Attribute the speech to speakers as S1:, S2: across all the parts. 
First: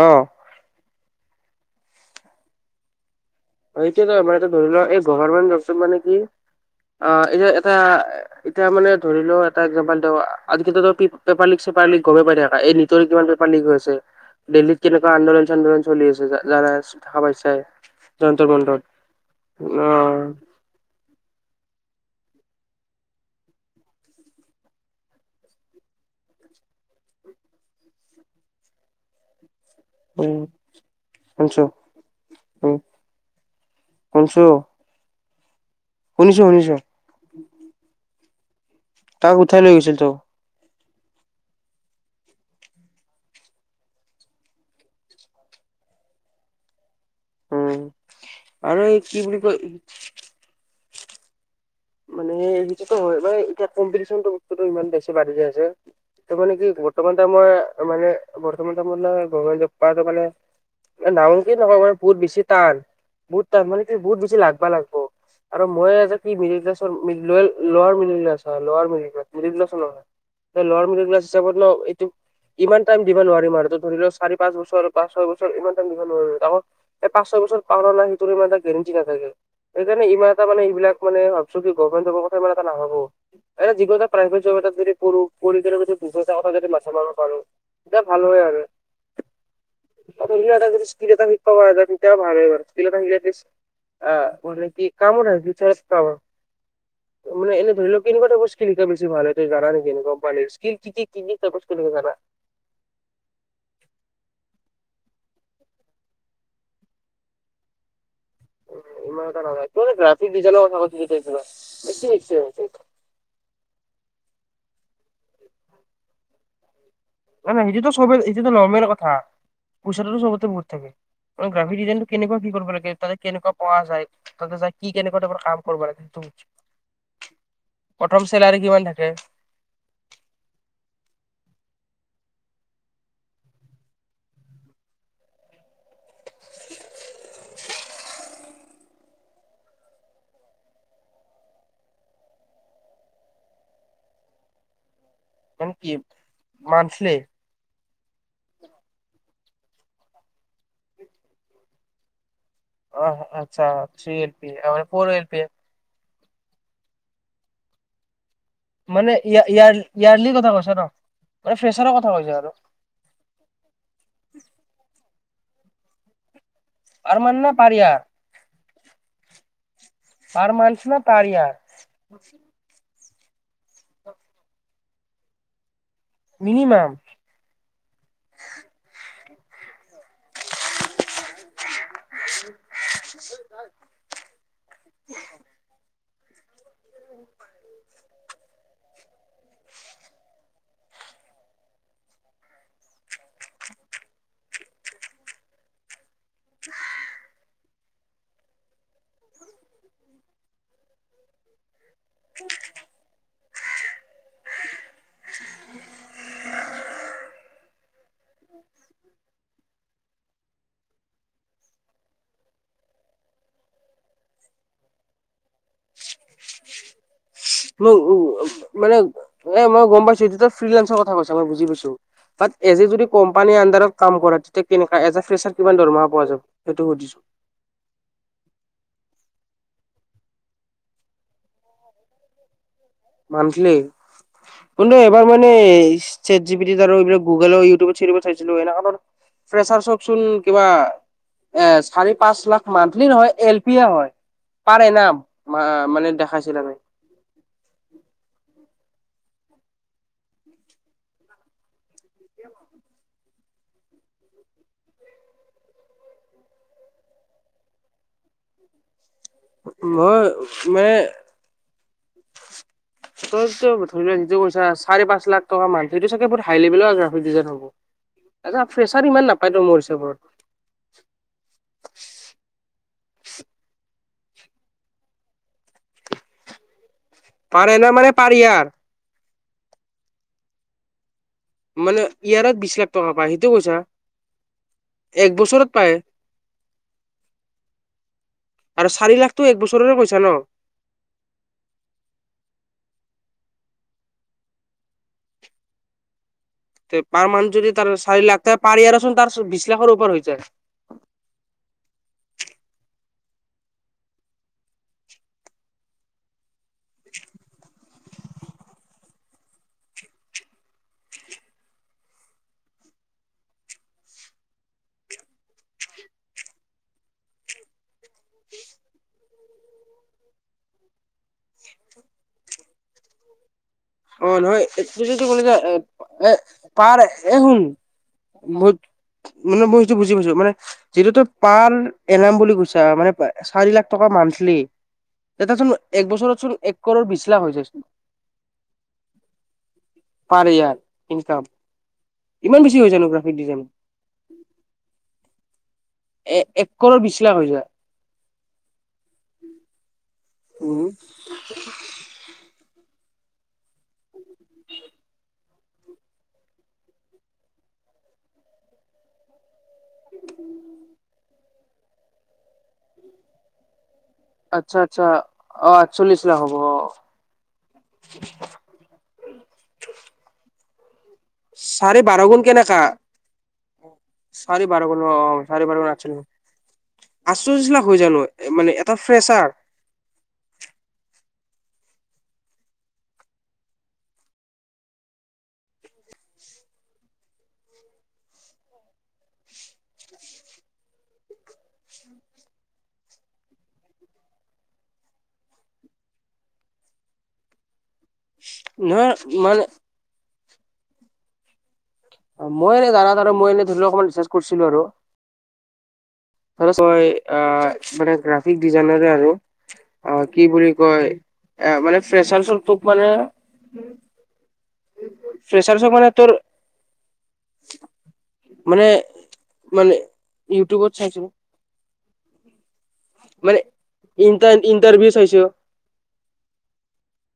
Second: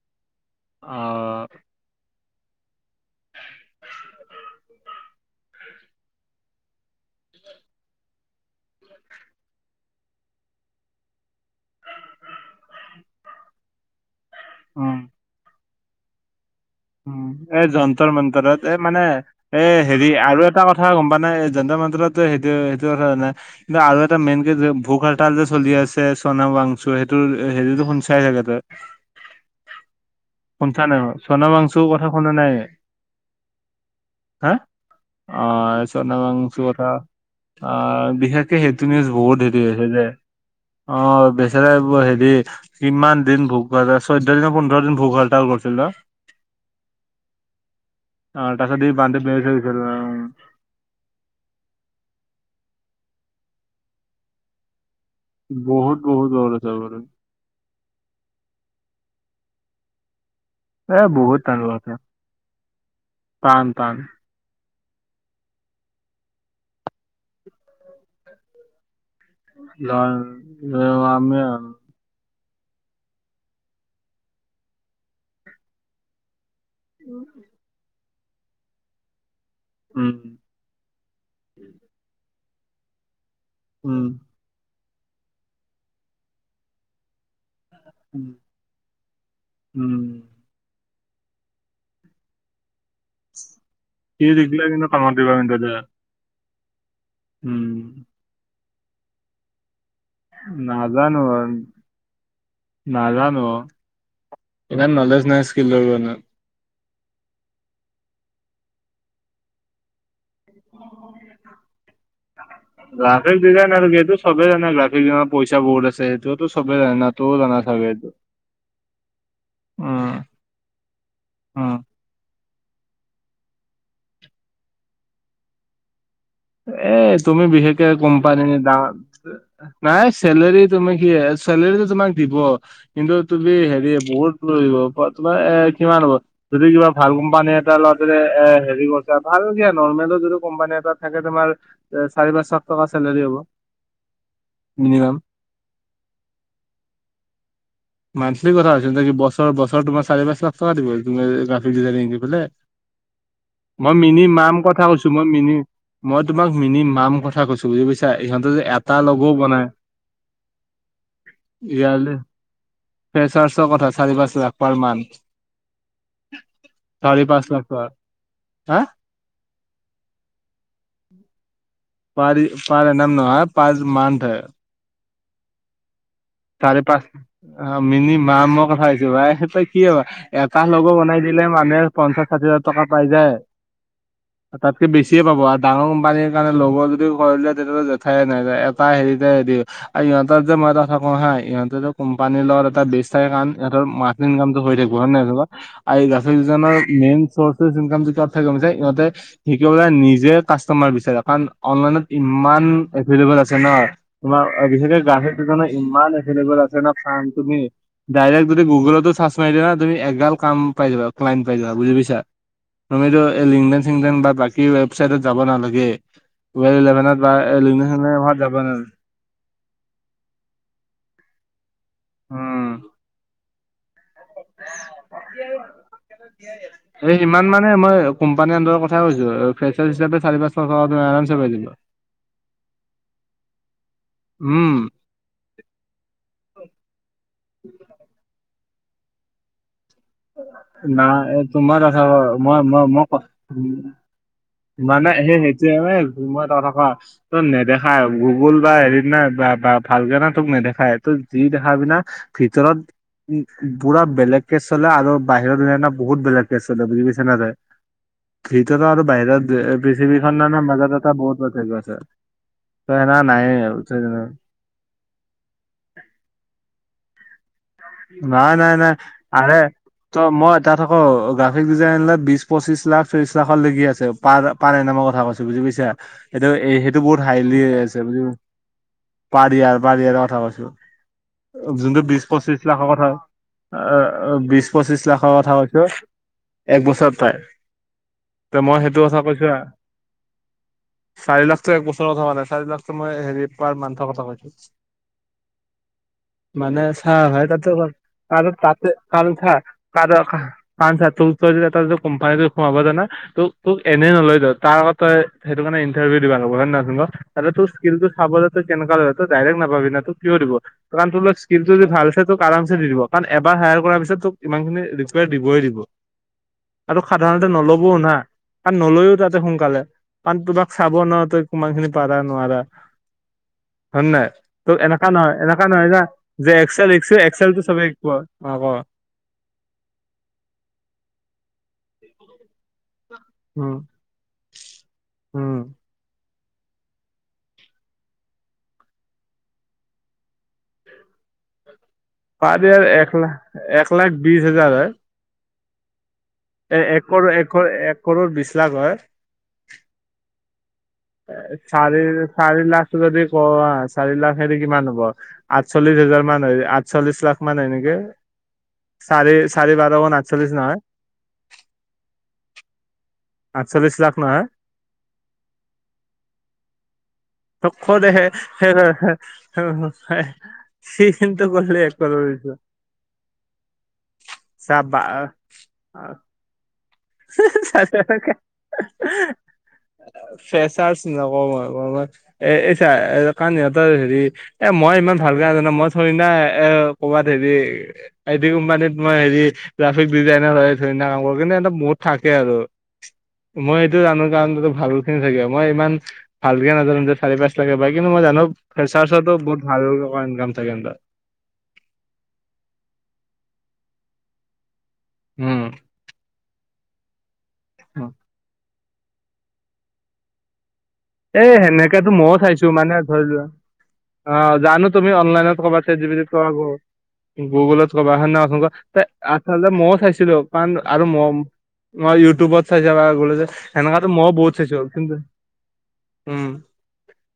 S1: অঁ
S2: অঁ
S1: এতিয়া ত আমাৰ এতিয়া ধৰি লোৱা, এই গভমেণ্ট জবটোত মানে কি অঁ এ যে এটা এতিয়া মানে ধৰি লওঁ এটা একজাম্পল দেও আজি ক্ষেত্ৰত তই পালি? পেপাৰ লিগ হয় গমে পাই থাকা। এই নীটৰ কিমান পেপাৰ লিক হৈছে আছে, দেলহিত
S2: উম
S1: কেনকুৱা আন্দলন চন্দোলন চলি আছে যাৰ ৰাজ
S2: উম এ যন্ত্ৰৰ মন্তৰত এ মানে এ হেৰি
S1: অ',
S2: আৰু এটা কথা গম পা না এই জন্ত্ৰ মন্তত যে সেইটো সেইটো কথা জানা কিন্তু আৰু এটা মেইন কে যে ভোক হৰতাল যে চলি আছে চনাম ৱাঙচু সেইটো সেইটো সেৰিটো শুনচাই চাগে। বে
S1: [unintelligible]
S2: শুনাচা নাই বাৰ চনম
S1: শুনছো
S2: ৱাঙচু কথা শুনা নাই,
S1: উম, শুনছো
S2: হা? অঁ ছনাম
S1: শুনিছো
S2: ৱাঙচু
S1: শুনিছো
S2: কথা বিশেষ সে সেইটো নিউজ
S1: তাক
S2: বহুত হেৰি
S1: উঠাই লৈ
S2: হৈছে
S1: গৈছিল
S2: যে
S1: তো
S2: অঁ বেচৰাই বো হেৰি কিমান দিন ভোগহৰটা চৈধ্য দিন, পোন্ধৰ দিন ভোগ হৰটাল কৰিছিল ন
S1: উম,
S2: অ তাৰপিছত
S1: আৰু
S2: ই
S1: এই
S2: বান্ধি
S1: কি
S2: বেহুচ
S1: বুলি
S2: হৈ
S1: কয়
S2: গৈছিল অ,
S1: মানে এ এইটো হয় বা এতিয়া কম্পিটিচনটো বস্তুটো ইমান বেচি বাঢ়ি যায় যে,
S2: বহুত
S1: ত
S2: বহুত বহুত
S1: মানে কি
S2: আছে বহুত।
S1: বৰ্তমান ত মই মানে বৰ্তমান টাইমত নে গমেণ্ট জব পোৱাটো মানে
S2: এ
S1: মানে
S2: বহুত
S1: ডাঙৰকেই
S2: টান
S1: নকওঁ
S2: কথা
S1: মানে বহুত বেছি টান বহুত টান মানে তুমি বহুত বেছি লাগবা লাগব আৰু মই এযে কি মিডিল ক্লাছৰ loyal lower middle class lower middle ক্লাছৰ। মিডিল ক্লছো
S2: ল-
S1: নহয় লৱাৰ
S2: ল-
S1: মিডিল ক্লাছ
S2: আমি
S1: হিচাপত ন টো ইমান টাইম দিব নোৱাৰিম আৰু ত ধৰি ল' চাৰি পাঁচ বছৰ পাচ ছয় বছৰ ইমান টাইম দিব নোৱাৰিম তাকো এই পাঁচ ছয় বছৰ পাঁও নে নাই সেইটোৰ ইমানটা গেৰেণ্টি নাথাকে সেইকাৰণে ইমান
S2: উম
S1: এটা মানে এইবিলাক মানে ত' কি গভমেন জবৰ কথা ইমান এটা নাভাবো এনে যিকোনো
S2: উম
S1: এটা প্ৰাইভেট জৱ এটা যদি কৰো, কৰি কেনে যদি [unintelligible] কথা যদি মাথা মাৰব পাৰো দে ভাল
S2: উম
S1: হয় আৰু
S2: উম
S1: সৰু এটা যদি স্কিল এটা যদি শিকিব পাৰা যায় তেতিয়াও ভাল হয় আৰু স্কিল এটা শিকিলে ৰিচ
S2: সি
S1: এঁ
S2: শিকিলে
S1: হ'লে কি
S2: কিন্তু কামত
S1: কামৰ
S2: দিব
S1: আছ
S2: কিন্তু দে
S1: বিচাৰত কামৰ মানে
S2: উম
S1: এনে ধৰি লওঁক কেনেকোৱা টাইপৰ স্কিল শিকা বেছি ভাল হয়, তই জানা নি কেনে কোৱা স্কিল কি কি
S2: নাজানো
S1: কিনি
S2: আৰু,
S1: তাৰ পৰা [unintelligible] জানা
S2: নাজানো অঁ ইমান নলেজ নাই স্কিলৰ মানে।
S1: ইমান এটা নাযায়, তোমাৰ এই ৰাতি বিজনৰ কথা কৈছে যে তোমাৰ, বেছি আইছে
S2: গ্ৰাফিক ডিজাইন আৰু কি এইটো চবে জানে গ্ৰাফিকনত পইচা বহুত আছে, সেইটো চবে জানাত
S1: নাই নাই সেইটোত সবে সেইটোত নৰমেল কথা
S2: উম
S1: পইচাতো সবতে বহুত থাকে মানে
S2: উম
S1: গ্ৰাফিক ডিজাইনটো কেনেকুৱা কি কৰিব লাগে, তাতে কেনেকুৱা পৰা যায় তাতে যাই কি কেনেকোৱা কাম কৰিব লাগে সেইটো
S2: এই তুমি বিশেষকে
S1: প্ৰথম
S2: কোম্পানী
S1: চেলাৰী
S2: দা
S1: কিমান থাকে
S2: নাই চেলেৰি তুমি কি এ চেলেৰিটো ত তোমাক দিব। কিন্তু তুমি হেৰি বহুত লৈ ল'ব পা তোমাৰ এ কিমান হ'ব যদি কিবা ভাল কোম্পানী এটা লওঁতে এ হেৰি কৰিছা ভাল দিয়া নৰ্মেলো যদি কোম্পানী এটা থাকে তোমাৰ এ চাৰি পাঁচ লাখ টকা চেলাৰী হ'ব মিনিমাম।
S1: মানে কি মান্থলি
S2: মান্থলি কথা হৈছে নেকি বছৰ বছৰ তোমাৰ চাৰি পাচ লাখ টকা দিব তুমি গ্ৰাফিক ডিজাইনিং দিব পাৰিলে
S1: অ আচ্ছা
S2: মই
S1: থ্ৰী
S2: মিনি
S1: এল পি
S2: মাম কথা
S1: ফ'ৰ
S2: কৈছো
S1: এল
S2: মই
S1: পি
S2: মিনি মই তোমাক মিনি মাম কথা কৈছো বুজি পাইছা ইহঁতে যে এটা
S1: মানে
S2: লগ'ও
S1: ইয়াৰ
S2: বনাই
S1: ইয়া ইয়াৰ্লি কথা কৈছ ন মানে ফ্ৰেচাৰৰ কথা কৈছে আৰু
S2: ফেচাৰ্চৰ কথা চাৰি পাঁচ লাখ পাৰ মান্থ
S1: পাৰ
S2: চাৰি
S1: মান
S2: পাঁচ
S1: না
S2: লাখ
S1: পাৰ
S2: টকা
S1: ইয়াৰ
S2: হা
S1: পাৰ মান্থ না পাৰ য়াৰ
S2: পাৰি পাৰ য়াৰ নহয় পাৰ মান্থ হয় চাৰে
S1: মিনিমাম
S2: পাঁচ আ মিনিমামৰ কথা কৈছো ভাই তই কি ভবা এটা ল'গ বনাই দিলে মানুহে পঞ্চাশ ষাঠি হাজা টকা পাই যায় তাতকে বেছিয়ে পাব আৰ ডাঙৰ কোম্পানীৰ কাৰণে ল'গ যদি কৰি দে তেতিয়াহ'লে লেঠাই নাই এটা হেৰিতে দিয়ে আ সিহতত যে মই এটা হা অ হয় ইহঁতেতো কোম্পানীৰ লগত এটা বেছ থাকে কাৰণ ইহতৰ মান্থলি ইনকামটো হৈ থাকিব হয়নে নাই তই ক আৰ এই গাছৰ ইজনৰ মেইন চৰ্টেজ ইনকম যদি তাতছে কমি যাই ইহতে কি কৰে নিজে কাষ্টমাৰ বিচাৰে কাৰণ অনলাইনত ইমান এভেএবল আছে ন তোমাৰ বিশেষকে গ্ৰাহক দুজনে ইমান এভেএবল আছে ন কাম তুমি ডাইৰেক্ট যদি গুগলতো চাৰ্চ মাৰি দিবা তুমি এগাল কাম পাই যাবা ক্লাইণ্ট পাই যাব বুজি পাইছা তুমিতো এই লিংটেন চিংটেন বা বাকী ৱেবচাইটত যাব নালাগে টুৱেল ইলেভেনত বা লিংডেন
S1: উ
S2: চিংডেনত যাব নালাগে
S1: মানে এ মই গম পাইছো এইটোত ফ্ৰিলেচৰ কথা কৈছা মই বুজি পাইছো বাট
S2: উম
S1: এজ এ যদি কোম্পানীৰ আণ্ডাৰক কাম কৰা তেতিয়া কেনেকা এজ ফেচাৰ কিমান দৰমহা পোৱা যাব সেইটো সুধিছো
S2: ইমান মানে মই কম্পানীৰ আণ্ডাৰ কথা কৈছো ফেচাচ হিচাপে চাৰি পাঁচ লাখ টকা আৰামচে পাই যাবা
S1: মান্থলি
S2: উম
S1: কোনটো এপ এবাৰ মানে চেট জিপিতিত আৰু এইবিলাক গুগলৰ ইউটিউবত চিউটোবত চাইছিলো এনেকাত ফ্ৰচাৰ্চক চোন কিবা
S2: না
S1: এ
S2: তোমাৰ কথা
S1: চাৰি
S2: ক-
S1: পাঁচ
S2: মই
S1: লাখ
S2: মই মই
S1: মান্থলি
S2: ক-
S1: নহয় এল পি এ হয়
S2: মানে
S1: পাৰএনাম মা মানে দেখাইছিলেগৈ
S2: ত নেদেখাই গুগুল বা হেৰিত নাই বা বা ভালকেনে তোক নেদেখায় ত যি দেখা পিনা ভিতৰত উ পুৰা বেলেগকে চলে আৰু বাহিৰৰ দুনীয়াত ন বহুত বেলেগকে চলে বুজি পাইছ নাই তই ভিতৰৰ আৰু বাহিৰত যে এ
S1: মই
S2: পৃথিৱীখননান মাজত
S1: মানে
S2: এটা বহুত পাৰ্থক্য আছে ত এনা নাই এ আৰু
S1: চাৰে পাঁচ লাখ টকা মান্থলি এটো চাগে বহুত হাই লভেলৰ আণ্ডা ডিজাইন হব
S2: নাই
S1: এটা
S2: নাই নাই
S1: ফ্ৰেচাৰ ইমান
S2: আৰে
S1: নাপায়তো মোৰ
S2: ত
S1: হিচাপত
S2: মইত তাত আকৌ গ্ৰাফিক ডিজাইনৰ বিছ পঁচিশ লাখ ত্ৰিশ লাখৰ লগি আছে পাৰ পাৰ এনেমৰ কথা কৈছ ত বুজি পাইছা সেইটো সেইটো বহুত হাইলি
S1: পাৰ এনাৰ
S2: আছে
S1: মানে
S2: বুজি প
S1: পাৰ ইয়াৰ।
S2: পাৰ য়াৰ পাৰ য়াৰৰ কথা কৈছো যোনটো
S1: মানে
S2: বিছ
S1: ইয়াৰত
S2: পঁচিছ
S1: বিশ
S2: লাখৰ
S1: লাখ
S2: কথা
S1: টকা পায় সেইটো কৈছা
S2: আহ বিছ পঁচিছ
S1: এক
S2: লাখৰ কথা
S1: বছৰত
S2: কৈছো
S1: পায়
S2: এক বছৰত পাই ত মই
S1: আৰু
S2: সেইটো
S1: চাৰি
S2: কথা
S1: লাখটো
S2: কৈছো
S1: এক
S2: এ
S1: বছৰৰে কৈছা ন।
S2: চাৰি লাখটো এক বছৰৰ হোৱা নাই চাৰি লাখটো মই হেৰি পাৰ মান্থ'ৰ কথা কৈছো মানে
S1: তে পাৰ
S2: চাৰ
S1: মান্থ
S2: হেত
S1: যদি
S2: তাতে
S1: তাৰ
S2: কৰ,
S1: চাৰি লাখ ত
S2: আৰু
S1: পাৰ
S2: তাতে
S1: ইয়াৰচোন তাৰ
S2: কাৰোতহা
S1: বিশ লাখৰ ওপৰ
S2: কাৰো
S1: হৈ যায়।
S2: কাৰণ চা তোৰ তই যদি তই যদি কোম্পানীত সোমাব যাৱ না তোক তোক এনেই নলয়টো তাৰ আগত তই সেইটো কাৰণে ইণ্টাৰভিউ দিব লাগিব হয় নে নহয় ত [unintelligible] আৰু তোৰ স্কিলটো চাবলৈ তই কেনেকা তই ডাইৰেক্ট নাপাবি ন তোক কিয় দিব কাৰন তোৰ লগত স্কিলটো যদি ভাল তোক আৰামছে দি দিব কাৰণ এবাৰ হায়াৰ কৰাৰ পিছত তোক ইমান খিনি ৰিকয়াৰ দিবই দিব আৰু সাধাৰণতে নলবও না কাৰণ নলয়ও তাতে সোনকালে কাৰণ তোমাক চাব ন তই কিমান খিনি পাৰা নোৱাৰা হয়
S1: অ
S2: নাই
S1: নহয়
S2: তোৰ
S1: এইটো
S2: এনেকা
S1: যদি
S2: নহয়
S1: কলে যে
S2: এনেকা নহয় না
S1: এ
S2: যে এক্সেল
S1: পাৰ
S2: শিকছো
S1: এ
S2: এক্সেলটো
S1: শুন
S2: চবে শিকোৱাব
S1: মই মানে মই সেইটো বস্তটো বুজি পাইছো মানে যিটো পান এনাম বুলি কৈছা মানে চাৰি
S2: উম
S1: লাখ টকা মান্থলি তেতিয়াচোন
S2: উম
S1: এক বছৰতচোন এক কৰৰ বিছ লাখ হৈ যায়ছোন পাৰ ইয়াৰ ইনকাম
S2: পাৰ
S1: ইমান
S2: ইয়াৰ
S1: বেছি হৈ
S2: এক
S1: জানো
S2: লাখ
S1: গ্ৰাফিক ডিজাইন
S2: এক লাখ বিছ হাজাৰ হয় এ
S1: কৰৰ
S2: এক
S1: বিশ লাখ হৈ
S2: এক
S1: যায়
S2: কৰ এক কৰৰ বিছ লাখ হয়
S1: উম
S2: এ চাৰি চাৰি লাখ যদি কও চাৰি লাখহে দি কিমান হব আঠচল্লিছ হেজাৰ মান হয় আঠচল্লিছ লাখ মান হয় নেকি চাৰি চাৰি বাৰ গুন আঠচল্লিছ নহয় আঠচল্লিছ লাখ নহয়
S1: আচ্ছা আচ্ছা অ আঠচল্লিছ লাখ হ'ব অ
S2: খ দেহে হে হে হে হে সেইখিনিতে
S1: চাৰে বাৰ
S2: [unintelligible]
S1: চাৰি বাৰ গুন অ অ চাৰি বাৰ গুন আঠচল্লিছ আঠচল্লিছ লাখ হয় জানো মানে এটা ফ্ৰেছাৰ
S2: ফ্ৰেচাচ নকওঁ মই এ চা কাৰন ইহঁতৰ হেৰি এ মই ইমান ভালকে নাজানো মই থৰি না এ কবাত হেৰি আইটি কোম্পানীত মই হেৰি গ্ৰাফিক ডিজাইনৰ হয় থৰি না কাম কৰো কিন্তু এটা থাকে আৰু মই এইটো জানো কাৰণ ভাল খিনি থাকিব মই ইমান ভালকে নাজানো যে চাৰি পাঁচ লাখে পায় কিন্তু মই জানো
S1: নহয়
S2: ফ্ৰেছাৰ্চটো
S1: মানে
S2: বহুত ভালটকা ইনকাম থাকে ইহতৰ
S1: মই এনে নাজানো আৰু মই এনে ধৰি লো অকমান ৰিছাৰ্জ কৰিছিলো আৰু
S2: উম
S1: ধৰা তই অ মানে গ্ৰাফিক ডিজাইনাৰে আৰু অ কি বুলি কয়
S2: এ
S1: মানে
S2: সেনেকেতো ময়ো
S1: ফ্ৰেচাৰচক
S2: খাইছো
S1: তোক
S2: মানে ধৰি লোৱা অ জানো তুমি অনলাইনত কবা
S1: ফ্ৰেচাৰচক
S2: চাই
S1: মানে
S2: যিবি
S1: তোৰ
S2: কোৱা ক গুগলত ক'বা হয় নহয় কচোন
S1: মানে
S2: আ
S1: মানে
S2: মইয়ো চাইছিলো কাৰণ
S1: ইউটিউবত
S2: আৰু
S1: চাইছো
S2: মই মই ইউটিউবত চাইছো
S1: মানে
S2: সেনেকা মই বহুত
S1: ইণ্টাৰ
S2: চাইছো
S1: ইণ্টাৰভিউ
S2: কিন্তু
S1: চাইছো
S2: উম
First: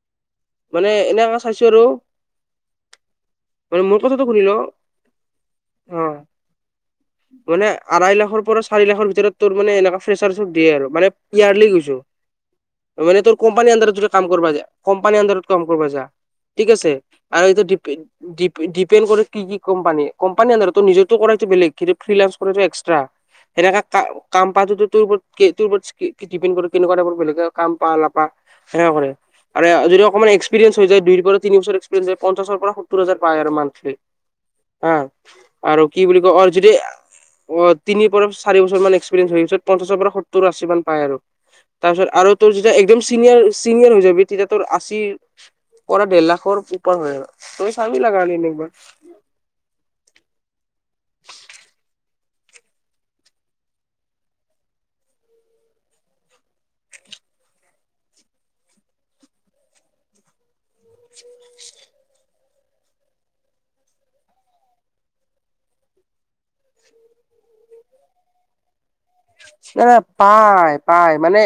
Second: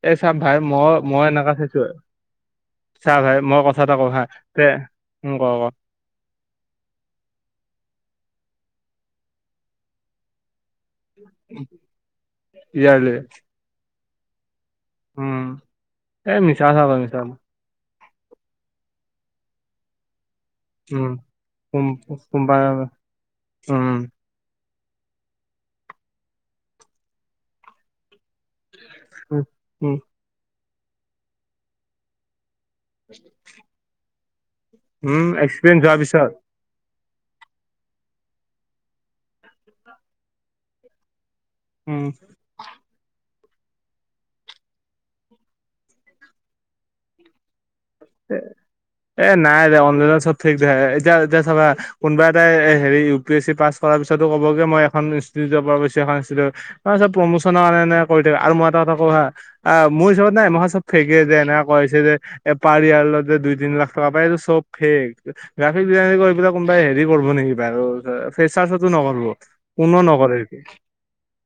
S2: এই চাব ভাই মই মই এনেকা চাইছো চাহ ভাই মই কথা
S1: মানে
S2: এটা
S1: মোৰ
S2: কওঁ হা
S1: কথাটো শুনি ল
S2: তে উম ক ক
S1: অ মানে আঢ়ৈ লাখৰ পৰা চাৰি লাখৰ ভিতৰত তোৰ মানে এনেকা ফ্ৰেছাৰ্চক দিয়ে আৰু মানে কিয়াৰলি কৈছো
S2: ইয়াৰলি
S1: মানে তোৰ কোম্পানী আন্দাৰত যদি কাম কৰবা যায় কোম্পানী আন্দাৰত
S2: উম
S1: কাম কৰিব যা
S2: এই মিছা
S1: ঠিক
S2: কথা
S1: আছে
S2: কয় মিছা
S1: আৰু এইটো ডিপে ডিপেণ্ড কৰে কি কি কোম্পানী কোম্পানী আন্দাৰত তো নিজৰটো কৰাটো বেলেগ
S2: উম
S1: কিন্তু ফ্ৰী লাঞ্চ কৰাটো
S2: কোম্পানী
S1: এক্সট্ৰা সেনেকা
S2: উম
S1: কাম কাম পাতটো তোৰ ওপৰত তোৰ ওপৰত ডিপেণ্ড কৰে কেনেকুৱা টাইমৰ বেলেগে কাম লা পা সেনেকা কৰে আৰু
S2: উম
S1: যদি অকণমান এক্সপিৰিয়েঞ্চ হৈ যায় দুইৰ পৰা তিনি বছৰ এক্সপিৰিয়েঞ্চ হয় পঞ্চাশৰ পৰা সত্তৰ হাজাৰ পায় আৰু মান্থলি হা
S2: উম
S1: আৰু
S2: এক্সপিৰিয়েঞ্চ হোৱাৰ
S1: কি বুলি
S2: পিছত
S1: ক‌য় অ যদি অ' তিনি পৰা চাৰি বছৰমান এক্সপিৰিয়েঞ্চ হয় পঞ্চাছৰ পৰা সত্তৰ আশী মান পায় আৰু।
S2: উম
S1: তাৰপিছত আৰু তোৰ যেতিয়া একদম চিনিয়ৰ চিনিয়ৰ হৈ যাবি তেতিয়া তোৰ আশীৰ পৰা দেৰ লাখৰ ওপৰ হয়। তই চাবি লাগা হ'লে এনে একবাৰ।
S2: এ নাই অঞ্জনে চব ঠিক [unintelligible] এতিয়া এতিয়া চাবা হা কোনোবা এটা হেৰি ইউ পি এছি পাছাৰ পিছতো কব কি মই এইখন ইনষ্টটিউটৰ পৰা কৰিছো সেখন ইনষ্টিউটৰ পৰা কৰিছো। তাৰপাছত প্ৰমোচনৰ কাৰণে কৰি থাকে। আৰু মই এটা কথা কওঁ হা আহ মোৰ হিচাপত না মই চব ফেকে যে এনেক কৈছে যে এ পাৰিয়াৰতে দুই তিনি লাখ টকা পায় এইটো চব ফেক। গাফিৰ বিলাই কৰি এইবিলাক কোনোবাই হেৰি কৰিব নেকি বাৰু ধৰ ফ্ৰেছাৰ্ছটো নকৰিব।
S1: নাই
S2: কোনো নকৰে এইটো
S1: পাই পাই মানে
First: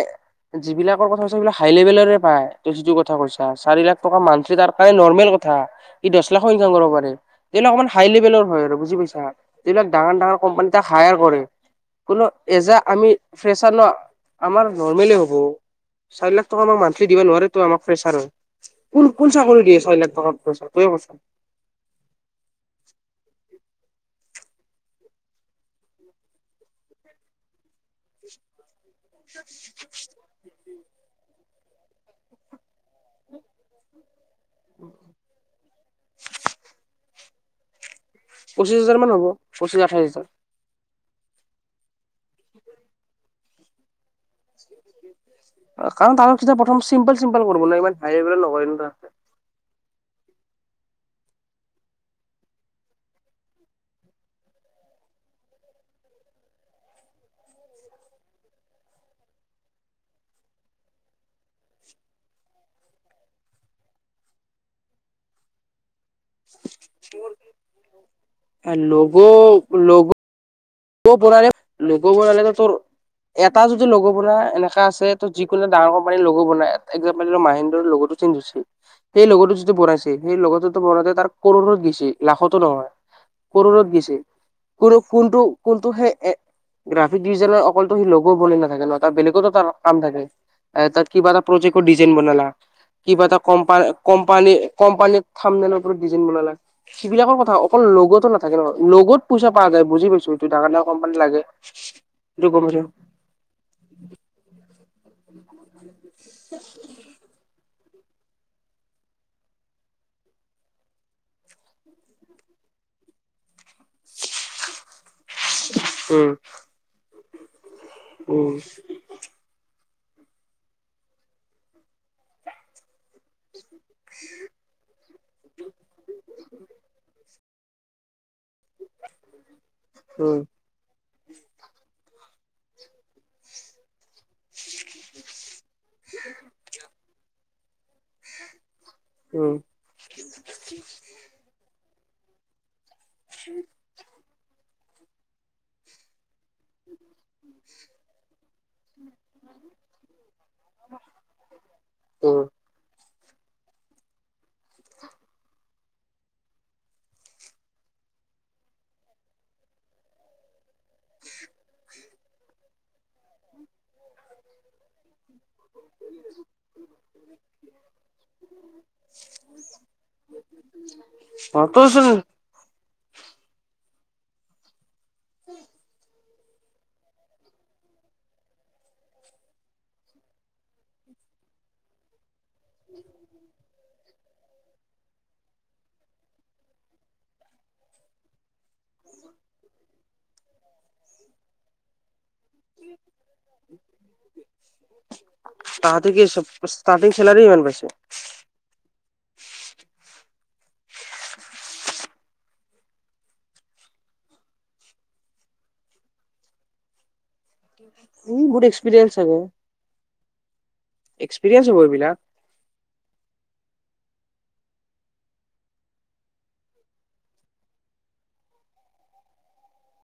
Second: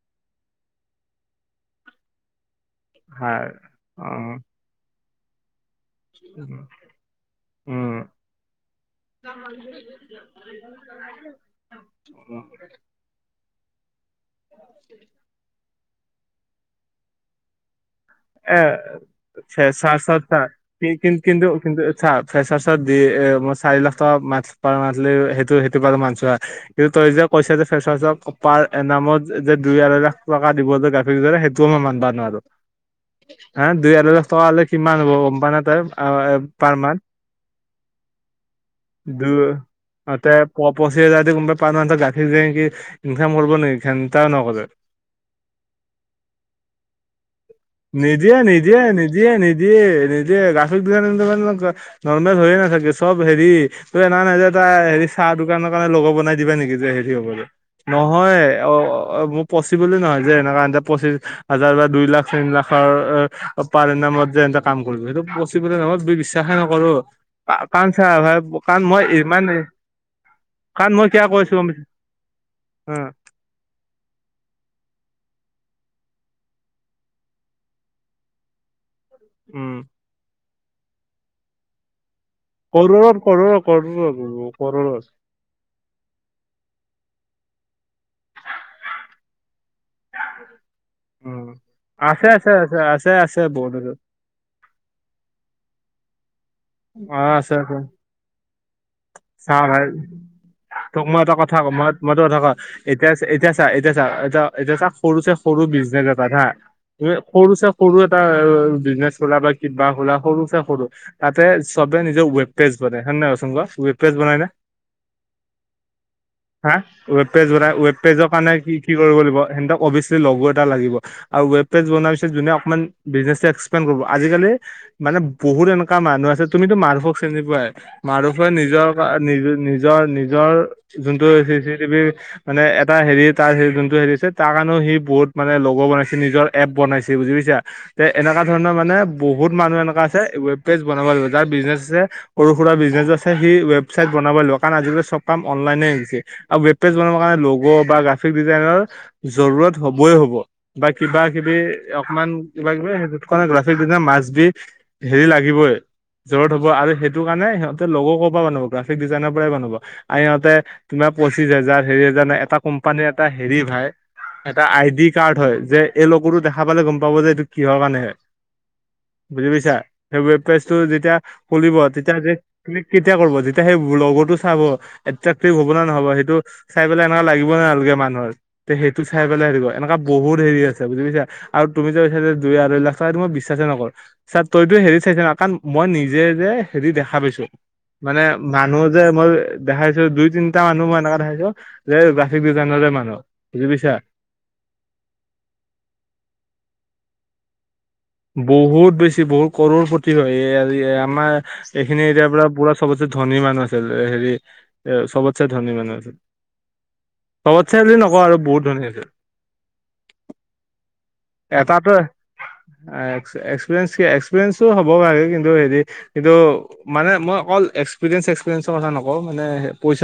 S1: যিবিলাকৰ কথা কৈছোঁ, সেইবিলাক হাই লেভেলৰে পায়। তই যিটো কথা কৈছা
S2: হয়
S1: চাৰি লাখ
S2: অ
S1: টকা মান্থলি তাৰ কাৰণে নৰ্মেল কথা। ই দহ লাখো ইনকাম কৰিব পাৰে, যিবিলাক অকমান
S2: উম
S1: হাই লেভেলৰ হয় আৰু বুজি পাইছা? যিবিলাক ডাঙৰ ডাঙৰ কোম্পানী তাক হায়াৰ কৰে। কোনো এজা আমি ফ্ৰেছাৰ ন আমাৰ নৰ্মলে হ'ব, চাৰি লাখ টকা আমাক মান্থলি দিব নোৱাৰে টো আমাক ফ্ৰেছাৰৰ।
S2: এ
S1: কোন কোন চাকৰিত দিয়ে ছয় লাখ
S2: ফ্ৰেচাৰ্চত
S1: টকা
S2: তাৰ
S1: পৈছা তইয়ে ক'চোন?
S2: কিন্তু কিন্তু কিন্তু চা ফ্ৰেছাৰ্ছত দি এ মই চাৰি লাখ টকা মন্থলি পাৰ মন্থলি সেইটো সেইটো বাৰু মানিছো হা। কিন্তু তই যে কৈছে যে ফ্ৰেছাৰ্ছক পাৰ এ নামত যে দুই আঢ়ৈ লাখ টকা দিবলৈ গাফিৰ কৰে সেইটোও মই মানবা নোৱাৰো। হা দুই আঢ়ৈ লাখ টকা হলে কিমান হ'ব গম পাও না তই পাৰ মন্থ?
S1: পঁচিছ হাজাৰ মান
S2: দু
S1: হ'ব পঁচিছ আঠাইছ
S2: অ
S1: হাজাৰ।
S2: তে প পঁচিছ হাজাৰ দি কোনোবাই [unintelligible] গাফিৰ কি ইনকাম কৰিব নেকি ঘেন্তও নকৰে।
S1: কাৰণ তাৰ যিটো প্ৰথম চিম্পল চিম্পল কৰিব লাগিব, ইমান হাই
S2: নিদিয়ে
S1: লেভেলত নকৰিব
S2: নিদিয়ে
S1: না।
S2: নিদিয়ে নিদিয়ে নিদিয়ে গ্ৰাফিক ডিজাইন নৰ্মেল হৈয়ে নাথাগে চব হেৰি ত এনা নাই যে তাৰ হেৰি চাহ দোকানৰ কাৰণে লগৰ বনাই দিবা নেকি যে হেৰি হব নহয় অ মোৰ পচিবলে নহয় যে এনে কাৰণ পঁচিছ হাজাৰ বা দুই লাখ তিন লাখৰ পাৰ নামত যে এটা কাম কৰিব সেইটো পচিবলে নহয়। বিশ্বাসে নকৰো কাৰণ চা ভাই কাৰণ মই ইমান
S1: লগ' লগ'
S2: কাৰণ মই কিয় কৈছো অ
S1: [unintelligible] লগ বনালেটো তোৰ এটা যদি লগ বনাই এনেকা আছে ত' যিকোনো ডাঙৰ কোম্পানীৰ লগ বনাই এক্সম্প্ল দিলো মাহেন্দ্ৰা লগতো [unintelligible] সেই লগতো যদি
S2: উম
S1: বনইছে সেই লগতটো বনাওতে তাৰ ক'ৰৰত গৈছে। লাখতো নহয়
S2: কৰোৰত কৰোৰ
S1: ক'ৰৰত গৈছে,
S2: কৰোৰত
S1: কোনো
S2: কৰোৰত
S1: কোনটো কোনটো সেই এ গ্ৰাফিক ডিজাইননৰ অকল সি লগ বনাই নাথাকে ন তাৰ বেলেগতো তাৰ কাম থাকে, তাত কিবা এটা
S2: উম
S1: প্ৰজেক্টৰ ডিজাইন
S2: আছে
S1: বনালা
S2: আছে আছে আছে
S1: কিবা এটা
S2: আছে
S1: ক
S2: বহুত আছে
S1: কম্পানী কোম্পানীৰ থাম্বনেইল ওপৰত ডিজাইন বনালা,
S2: অ
S1: সেইবিলাকো কথা
S2: আছে আছে
S1: অকল লগতো না তাকে ন লগত পইচা
S2: চা
S1: পা যায়
S2: ভাই
S1: বুজি পাইছো। এইটো ডাঙৰ ডাঙৰ
S2: তোক
S1: কোম্পানী
S2: মই এটা
S1: লাগে।
S2: কথা কম মই তোৰ কথা
S1: সেইটো
S2: কওঁ
S1: গম পাইছো
S2: এতিয়া এতিয়া এতিয়া চা এতিয়া চা এতিয়া চা সৰু চে সৰু বিজনেছ এটা হা সৰু চা সৰু এটা বিজনেচ হলা বা কিবা হলা সৰু চে সৰু তাতে চবে নিজৰ ৱেব পেজ বনাই হয় নাই কোৱা চোন কোৱা ৱেব পেজ বনাই ন
S1: উম
S2: হা? ৱেব পেজ বনাই ৱেব পেজৰ
S1: উম
S2: কাৰণে কি কি কৰিব লাগিব সিহঁতক অবিয়েচলী লগ' এটা লাগিব আৰু ৱব পেজ বনোৱাৰ পিছত যোনে অকমান বিজনেচ এক্সপ্লেইন কৰিব আজিকালি মানে বহুত এনেকা মানুহ আছে তুমিতো মানুহক চিনি পোৱাই। মানুহবোৰে নিজৰ নিজৰ নিজৰ
S1: উম
S2: নিজৰ যোনটো চি চি টিভিৰ মানে এটা হেৰি তাৰ হেৰি যোনটো এৰিছে তাৰ কাৰণেও সি বহুত মানে লগৰ বনাইছে নিজৰ এপ বনাইছে বুজি পাইছ তে এনেকুৱা ধৰণৰ মানে। বহুত
S1: উম
S2: মানুহ এনেকা আছে ৱেব পেজ বনাব লাগিব যাৰ বিজনেচ আছে সৰু সুৰা বিজনেছো আছে সি ৱেবচাইট। বনাব লাগ কাৰণ আজিকালি চব কাম অনলাইনে আহিছে আৰু ৱেব পেজ বনাবৰ কাৰণে লগ' বা গ্ৰাফিক ডিজাইনৰ। জৰুত হবই হব বা কিবা কিবি অকমান।
S1: উম
S2: কিবা কিবি সেইটোত কাৰণে গ্ৰাফিক দিনা মাছ বি হেৰি লাগিবই। জৰত হব আৰু সেইটো কাৰণে হতে লগ কৰ পৰা বনাব গ্ৰাফিক ডিজাইনৰ পৰাই বনাব। আৰু ইিহঁতে তোমাৰ পঁচিশ হাজাৰ হেৰি হেজাৰ নে এটা কোম্পানীৰ এটা হেৰি ভাই। এটা আই ডি কাৰ্ড হয় যে এই লগ টো দেখা পালে গম পাব যে এইটো কিহৰ কাৰণে হয়। বুজি পাইছা সেই ৱেব পেজটো যেতিয়া খুলিব
S1: তই চোন
S2: তেতিয়া যে। কিল্লিক কেতিয়া কৰিব যেতিয়া সেই লগটো চাব এট্ৰাক্টিভ হব ন নহব সেইটো। চাই পেলাই এনেকুৱা লাগিব নলগে মানুহৰ। তে সেইটো চাই পেলাই হিব এনেকুৱা বহুত হেৰি আছে বুজি পাইছা আৰু তুমি যে কৈছা যে। দুই আঢ় লাখ টকা এইটো মই বিশ্বাসছে নকৰো। ছাৰ তইতো হেৰি চাইছ ন কাৰণ মই নিজে যে হেৰি দেখা পাইছো। মানে মানুহ যে মই দেখাইছো দুই তিনিটা মানুহ মই এনেককাে দেখাইছো। যে গ্ৰাফিক ডিজাইনৰে মানুহ বুজি পাইছা।
S1: তাহতে ষ্টাৰ্টিং চেলাৰি ইমান পাইছে?
S2: বহুত বেছি বহুত কৰৰ পতি হয় এই আমাৰ। এইখিনি এতিয়াৰ পৰা পুৰা চবত সে ধনী মানুহ আছিল এ হেৰি সবতছে ধনী মানুহ আছিল। [unintelligible] সবত চাই বুলি নকওঁ আৰু
S1: ই
S2: বহুত ধনী আছে
S1: এক্সপিৰিয়েঞ্চ চাগে এক্সপিৰিয়েঞ্চ হ'ব
S2: এটাতো।
S1: এইবিলাক।
S2: এক্সপিয়েঞ্চ এক্সপিয়েঞ্চো হ'ব লাগে কিন্তু হেৰি। কিন্তু মানে মই অকল এক্সপিৰিয়েন্ঞ্চ এক্সপিৰিয়েঞ্চৰ কথা নকওঁ মানে পইচা।